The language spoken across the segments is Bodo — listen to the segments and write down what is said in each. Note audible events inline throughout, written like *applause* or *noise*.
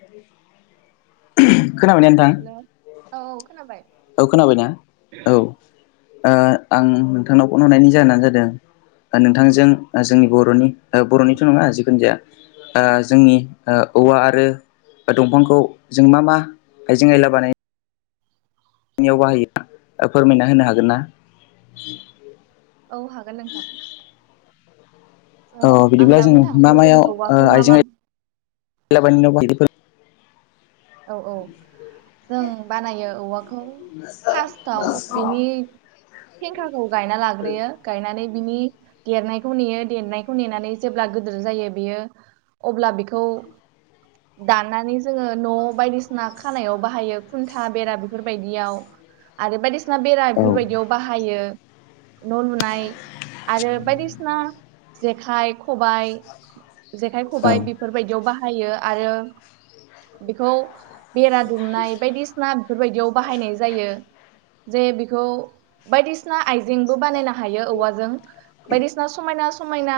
बिदिनो हेल' औ औ खोनाबाय औ खोनाबाय ना? औ ओ आं नोंथांनाव फन हरनायनि जाहोनानो जादों। ओ नोंथांजों ओ जोंनि बर'नि बर'निथ' नङा जिखुनु जाया आ जोंनि ओ औवा आरो ओ दंफांखौ जों मा मा आइजें आयला बानाय‌ खामानियाव बाहायोब्ला ओ फोरमायना होनो हागोन ना? औ हागोन नोंथां। औ स' आं बिदिब्ला दा बुंनो जों मा थांसै जों मायाव ओ औवाखौ मा आइजें मा आयला *unintelligible* औ औ जों बानायो। औवाखौ फार्स्ट थाउ बिनि फेंखाखौ गायना लाग्रोयो। गायनानै बिनि देरनायखौ नेयो देरनायखौ नेनानै जेब्ला गोदोर जायो बेयो अब्ला बेखौ बारनानै जोंङो न' बायदिसिना खानायाव बाहायो।। खुन्था बेरा बेफोरबायदियाव आरो बायदिसिना बेरा औ बेफोरबायदियाव बाहायो। न' लुनाय आरो बायदिसिना जेखाइ, खबाइ जेखाइ औ खबाइ बेफोरबायदियाव बाहायो। आरो बेखौ बेरा दुमनाय बायदिसिना बेफोरबायदियाव बाहायनाय जायो। जे बेखौ बायदिसिना आइजेंबो बानायनो हायो औवाजों। बायदिसिना समायना समायना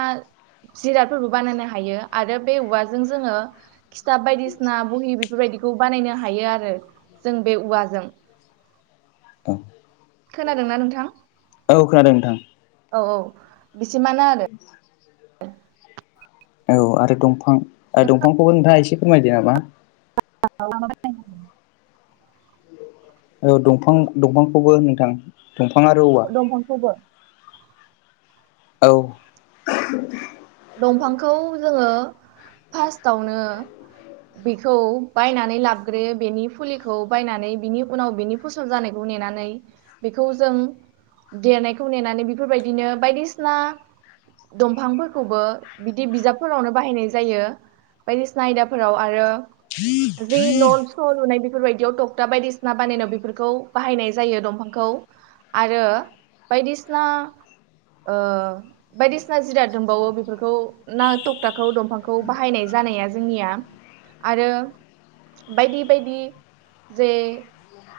जिरादफोरबो बानायनो हायो। छआरो बे औवाजों जोङो खिथाब बायदिसिना बहि बेफोरबायदि खौ बानायनो हायो आरो जों बे औवाजों। औ खोनादोंना नोंथां? औ खोनादों नोंथां। बेसिमानो आरो। औ आरो दंफां दंफांखौबो नोंथाङा एसे फोरमायदो नामा? *unintelligible* औ दंफां दंफांखौबो नोंथां। दंफां आरो औवा दंफांखौबो औ दंफांखौ जोङो फार्स्टावनो बेखौ बायनानै लाबग्रोयो। बेनि फुलिखौ बायनानै बिनि उनाव बेनि फसल जानायखौ नेनानै बेखौ जों देनायखौ नेनानै बेफोरबायदिनो बायदिसिना दंफांफोर खौबो बिदि बिजाबफोरावनो बाहायनाय जायो। बायदिसिना आयदाफोराव आरो जि न स लुनाय बेफोरबायायदियाव टक्टा बायदिसिना बानायनायाव बेफोरखौ बाहायनाय जायो दंफांखौ। औ आरो बायदिसिना ओ बायदिसिना जिराद दंबावो बेफोरखौ ना थकथाखौ दंफांखौ बाहायनाय जानाया जोंनिया आरो बायदि बायदि जे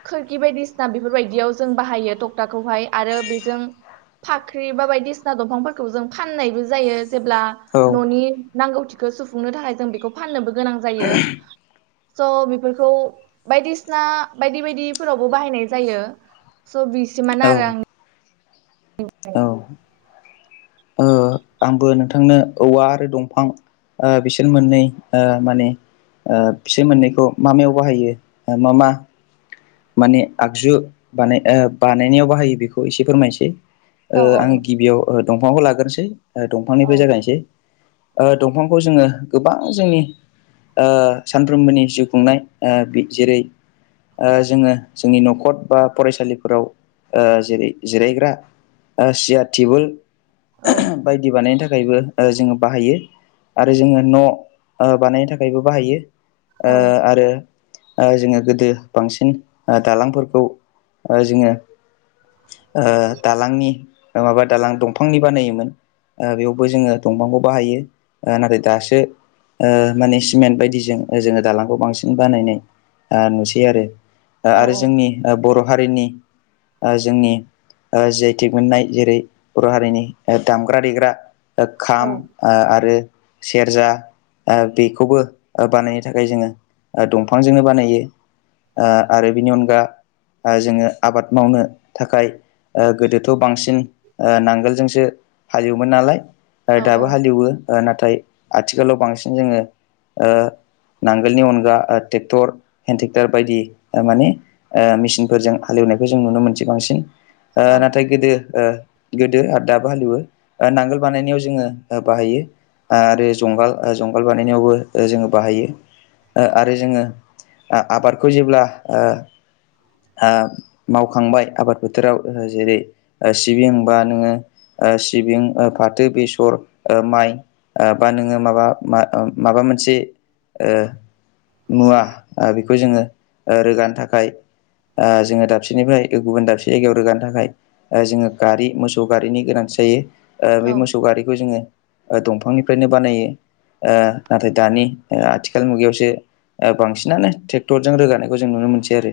खोरखि बायदिसिना बेफोरबायदियाव जों बाहायो टक्टाखौहाय। आरो बेजों फाख्रि बा बायदिसिना दंफांफोरखौ जों फाननायबो जायो। जेब्ला औ ननि नांगौथिखौ सुफुंनो थाखाय जों बेखौ फाननोबो गोनां जायो। स' बेफोरखौ बायदिसिना बायदि बायदिफोरावबो बाहायनाय जायो। स' बिसिमानो औ आरो आं औ *unintelligible* ओ आंबो नोंथांनो औवा आरो दंफां ओ बिसोर मोननै ओ माने ओ बिसोर मोननैखौ मा मायाव बाहायो ओ मा मा माने आगजु बानाय ओ बानायनायाव बाहायो बेखौ एसे फोरमायसै। ओ आं आङो औ गिबियाव ओ दंफांखौ लाग्रोनोसै ओ औ दंफांनिफ्राय जागायसै। ओ दंफांखौ जोङो गोबां जोंनि सानफ्रोमबोनि जिउ खुंनाय जेरै जोङो जोंनि नखर बा फरायसालिफोराव जेरै जिरायग्रा मासि आरांगा औ बायदि बानायनो थाखायबो जोङो बाहायो आरो जोङो न बानायनो थाखायबो बाहायो औ आरो जोङो गोदो बांसिन दालांफोरखौ जों दालांनि माबा दालां दंफांनि बानायोमोन बेयावबो जोङो दंफांखौ बाहायो नाथाय दासो माने सिमेन्ट बायदिजों जोङो दालांखौ बांसिन बानायनाय नुसै आरो औ आरो जोंनि बर' हारिनि जोंनि जि आइ टेक मोननाय जेरै बर हारिनि दामग्रा दामग्रा देग्रा औ खाम आरो सेरजा बेखौबो बानायनो थाखाय जोङो दंफांजोंनो बानायो आरो बिनि अनगा जोङो आबाद मावनो थाखाय गोदोथ' बांसिन नांगोलजोंसो हाल एवोमोन नालाय दाबो औ हाल एवो नाथाय आथिखालाव बांसिन जोङो ओ नांगोलनि अनगा ट्रेक्टर हेण्ड ट्रेक्टर बायदि माने मेसिनफोरजों हाल एवो हाल एवनायखौ जों नुनो मोनसै बांसिन औ नाथाय गोदो आरो दाबो हाल एवो नांगोल बानायनायाव जोङो बाहायो आरो जंगाल बानायनायावबो जोङो बाहायो आरो जोङो आबादखौ जेब्ला मावखांबाय आबाद बोथोराव जेरै सिबिं बा नोङो सिबिं फाथो बेसर माइ आ बा नोङो माबा मा ओ माबा मोनसे ओ मुवा बेखौ जोङो रोगानो थाखाय जोङो दाबसेनिफ्राय गुबुन दाबसे जायगायाव रोगानो थाखाय जोंनो गारि मोसौ गारिनि गोनांथि जायो औ बे मोसौ गारिखौ जोङो दंफांनिफ्रायनो बानायो नाथाय दानि आथिखाल मुगायावसो बांसिनानो ट्रेक्टरजों रोगानायखौ जों नुनो मोनसै आरो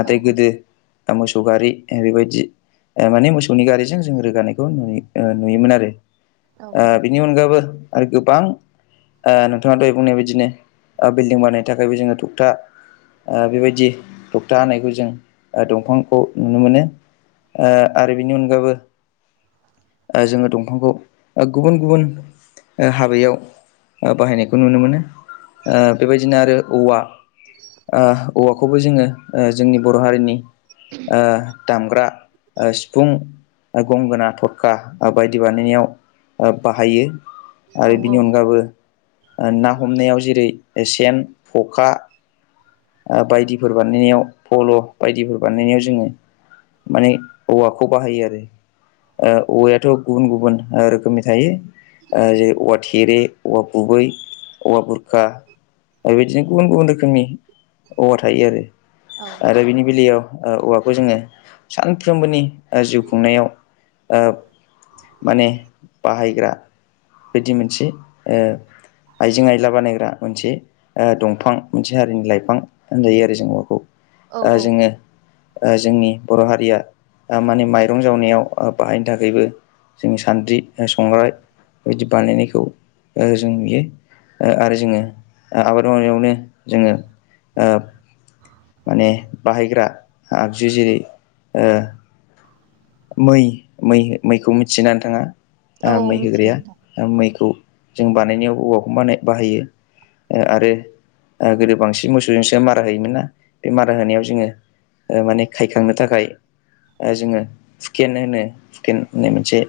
नाथाय गोदो मोसौ गारि बेबायदि माने मोसौनि गारिजों जों रोगानायखौ नुनो मोनोमोन नुयोमोन आरो बिनि अनगाबबो आरो गोबां नोंथाङा दहाय बुंनाय बादिनो बिल्डिं बानायनो थाखायबो जोङो थगथा बेबायदि तखथा हानायखौ जों दंफांखौ नुनो मोनो आरो बेनि अनगाबो जोङो दंफांखौ गुबुन गुबुन हाबायाव बाहायनायखौ नुनो मोनो बेबायदिनो आरो औवा औवाखौबो जोङो जोंनि बर' हारिनि दामग्रा सिफुं गंगोना थरखा बायदि बानायनायाव बाहायो आरो बिनि अनगाबो ना हमनायाव जेरै सेन खखा बायदिफोर बानायनायाव पल' बायदिफोर बानायनायाव जोङो माने औवाखौ बाहायो आरो औवायाथ' गुबुन गुबुन रोखोमनि थायो जेरै औवा थेरे औवा गुबै औवा बुरखा बेबायदिनो गुबुन गुबुन रोखोमनि औवा थायो आरो आरो बिनि बेलायाव औवाफोरखौ जोङो सानफ्रोमबोनि जिउ खुंनायाव माने बाहायग्रा बिदि मोनसे ओ आइजें आइला बानायग्रा मोनसे ओ दंफां मोनसे हारिनि लाइफां होनजायो आरो जों अखौ औ आ जोङो आ जोंनि बर' हारिया माने माइरं जावनायाव आ बाहायनो थाखायबो जों सान्द्रि संग्राय बिदि बानायनायखौ ओ जों नुयो ओ आरो जोङो आबाद मावनायावनो जोङो ओ माने बाहायग्रा आगजु जेरै ओ मै मै मैखौ मिथिनानै थाङा आ औ मै मिथियो होग्राया मैखौ जों बानायनायाव हवाखौ बाहायो आरो। गोदो बांसिन मोसौजोंसो मारा होयोमोन ना बे मारा होनायाव जोंङो। माने खायखांनो थाखाय जोंङो। हुखेन होनो हुखेन होननाय मोनसे।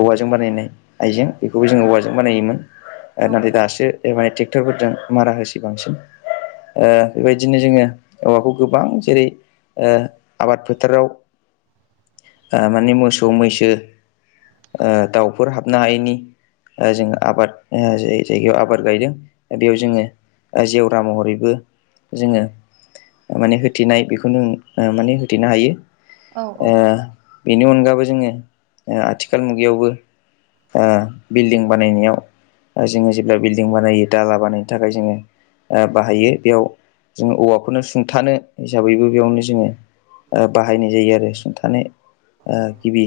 औवाजों बानायनाय आइजें बेखौबो जोंइो औवाजों बानायोमोन। औ नाथाय दासो एमाय ट्रेक्टरफोरजों मारा होसै बांसिन। बेबायदिनो जोंङो औवाखौ गोबां जेरै। आबाद फोथाराव माने मोसौ मैसो। दाउफोर हाबनो हायैनि। जोंङो आबाद जे जायगायाव आबाद गायदों बेयाव जोंङो। जेवरा महरैबो जोंङो। माने होथेनाय बेखौनो माने होथेनो हायो। औ बेनि अनगाबो जोंङो आथिखाल मुगायावबो। बिल्डिं बानायनायाव। जोंङो जेब्ला बिल्डिं बानायो दाला बानायनो थाखाय जोंङो। बाहायो बेयाव जों औवाखौनो सुंथानो हिसाबैबो बेयावनो जोंङो। बाहायनाय जायो आरो सुंथानाय। गिबि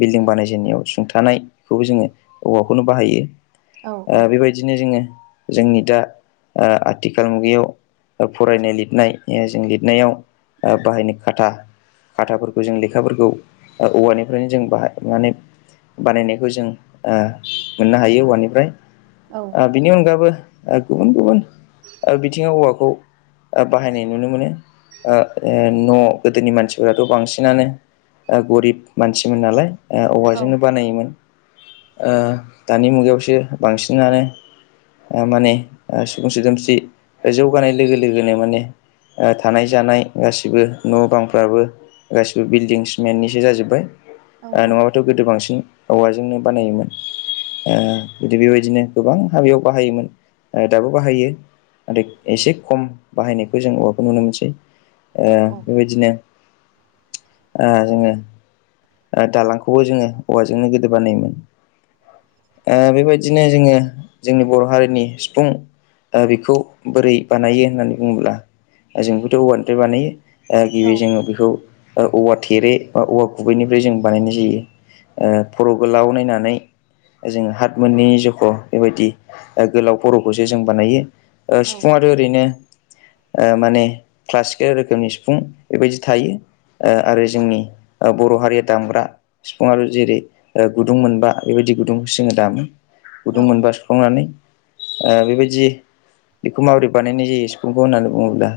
बिल्डिं बानायजेननायाव सुंथानाय बेखौबो जोंङो औवाखौनो बाहायो। औ औ बेबायदिनो जोंङो जोंनि दा आथिखाल मुगायाव। फरायनाय लिरनाय जों लिरनायाव बाहायनो खाथा खाथाफोरखौ। जों लेखाफोरखौ औवानिफ्रायनो जों बाहाय माने। बानायनायखौ जों मोननो हायो औवानिफ्राय औ बेनि अनगाबो। गुबुन गुबुन बिथिङाव औवाखौ। बाहायनाय नुनो मोनो न' गोदोनि मानसिफोराथ' बांसिन। बिसिनानो गरिब मानसिमोन नालाय औ औवाजोंनो बानायोमोन। दानि मुगायावसो बांसिनानो। माने सुबुं दोमस्रि जौगानाय लोगो लोगोनो माने। थानाय जानाय गासिबो न' बांफ्राबो। गासिबो बिल्डं सिमेननिसो जाजोब्बाय औ नङाबाथ' गोदो बांसिन। औवाजोंनो बानायोमोन। गीदी बेबायदिनो गोबां हाबायव बाहायोमोन दाबो बाहायो। नाथाय एसे खम बाहायनायखौ जों औवाखौ नुनो मोनसै। ओ औ बेबायदिनो ओ जोंङो। दालांखौबो जोंङो औवाजोंनो गोदो बानायोमोन। ओ बेबायदिनो जोंङो जोंनि बर' हारिनि सिफुं। ओ बेखौ बोरै बानायो होननानै बुङोब्ला जोंबोथ' औवानिफ्राय बानायो। ओ गिबि औ जोंङो बेखौ औवा थेरे औवा। अबेनिफ्रय जों बानायनाय जायो फर' बोलाव नायनानै। जों हात मोननै जख' बेबायदि गोलाव फर'खौसो जों बानायो। ओ औ सिफुंआथ' ओरैनो। माने क्लासिकेल रोखोमनि सिफुं बेबायदि थायो। ओ आरो जोंनि। बर' हारिया दामग्रा बिफुंआ जेरै गुदुं मोनबा बेबायदि गुदुंखौ जोंङो दामो। गुदुं मोनबा सुप्लंनानै। बेबायदि बेखौ माबोरै बानायनाय जायो सिफुंखौ होननानै बुङोब्ला।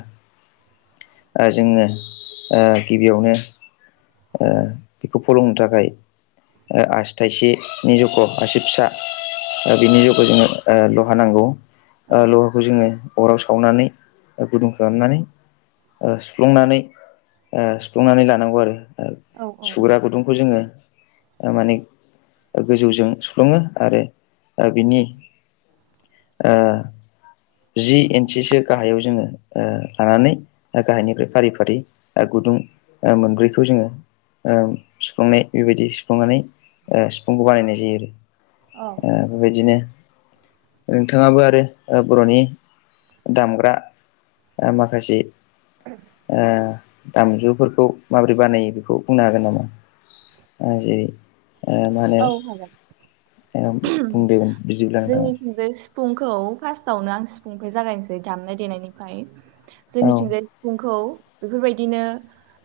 ओ जोंङो ओ गिबियावनो। ओ बेखौ फलोंनो थाखाय। ओ आसि थाइसेनि ओ जख आसि फिसा बिनि जख जोङो ल'हा नांगौ। लहाखौ जोंङो अराव सावनानै गुदुं खालामनानै। सुफ्लंनानै सुफ्लंनानै लानांगौ आरो। औ सुग्रा गुदुंखौ जोङो माने गोजौजों सुफ्लुङो आरो बिनि जि इन्सिसो गाहायाव जोङो लानानै गाहायनिफ्राय फारि फारि गुदुं मोनब्रैखौ जोङो सुफुंनाय बेबायदि सुफुंनानै सिफुंखौ बानायनाय जायो आरो। औ बेबायदिनो नोंथाङाबो आरो बर'नि दामग्रा माखासे दामजुफोरखौ माबोरै बानायो बेखौ बुंनो हागोन नामा जेरै मा होनो हागोन बुंदों बिदिब्ला नोंथाङा जोंनिथिंजाय सिफुंखौ फास्थआवनो आं सिफुंनिफ्राय जागायनोसै दामनाय देनायनिफ्राय औ जोंनिथिंजाय सिफुंखौ बेफोरबाय बायदिनो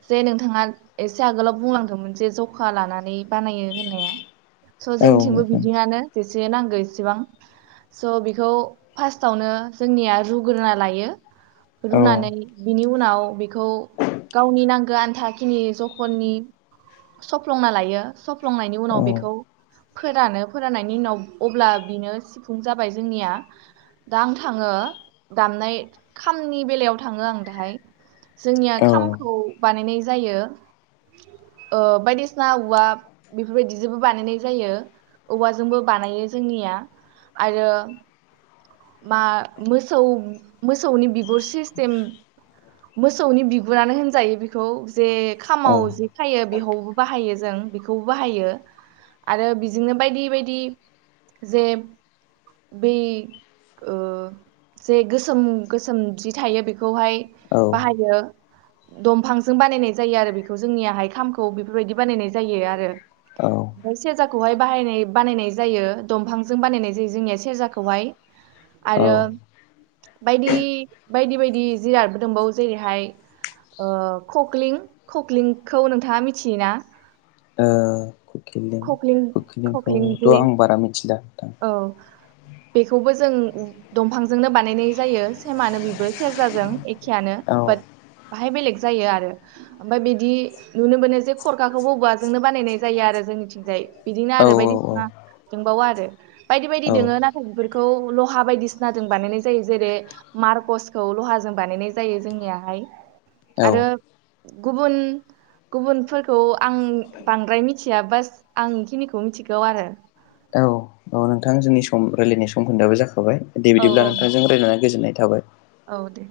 जे नोंथाङा एसे आगोलाव बुंलांदोंमोन जे जखा लानानै बानायो होननाया। स' औ जोंनिथिंबो नोंथां बिदिङानो। नांगौ इसेबां। स' बेखौ फार्स्टावनो जोंनिया रुग्रोना लायो। औ रुनानै बिनि उनाव बेखौ गावनि नांगो आन्था खिनि जखननि सफ्लंना लायो सफ्लंनायनि उनाव औ बेखौ फोरानो फोर फोरनायनि उनाव अब्ला बिनो सिफुं जाबाय जोंनिया। दा आं थाङो दामनाय खामनि बेलायाव थाङो आं दाहाय जोंनिया औ खामखौ बानायनाय जायो। बायदिसिना औवा बेफोरबायदिजोंबो बानायनाय जायो। औवाजोंबो बानायो जोंनिया आरो मा मोसौ मोसौनि बिगुर सिस्टेम मोसौनि बिगुरानो होनजायो बेखौ जे खामाव जे खायो बेबो बाहायो जों बेखौबो बाहायो आरो बिजोंनो बायदि बायदि जे बै जे गोसोम गोसोम जि थायो बेखौहाय औ बाहायो। दंफांजों बानायनाय जायो आरो बेखौ जोंनिहाय खामखौ बेफोरबायदि बानायनाय जायो आरो। औ सेजाखौहाय बाहायनाय बानायनाय जायो दंफांजों बानायनाय जायो जोंनिया सेरजाखौहाय। औ आरो बायदि बायदि बायदि जिरादबो दंबावो जेरैहाय ककलिं ककलिंखौ नोंथाङा मिथियोना। कुकिलिं खख्लिं खख्लिं कुकिलिंखौथ' जे आं बारा मिथिला। नोंथां औ। बेखौबो जों दंफांजोंनो बानायनाय जायो सेमानो बेबो सेरजाजों एखेआनो औ बाट बाहाय बेलेग जायो आरो ओमफ्राय बिदि नुनो मोनो जे खरखाखौ औवाजोंनो बानायनाय जायो आरो। जोंनिथिंजाय बिदिनो औ आरो बायदिसिना दंबावो आरो। बायदि बायदि औ दोङो नाथाय बेफोरखौ लहा बायदिसिनाजों बानायनाय जायो जेरै मारकसखौ लहाजों बानायनाय जायो जोंनियाहाय औ आरो गुबुन गुबुनफोरखौ आं बांद्राय मिथिया। बास आं बेखिनिखौ मिथिगौ आरो। औ। औ नोंथां जोंनि सम रायलायनाय समखोन्दोआबो जाखाबाय। दे औ बिदिब्ला नोंथां। नोंथांजों रायलायनानै गोजोननाय थाबाय। औ दे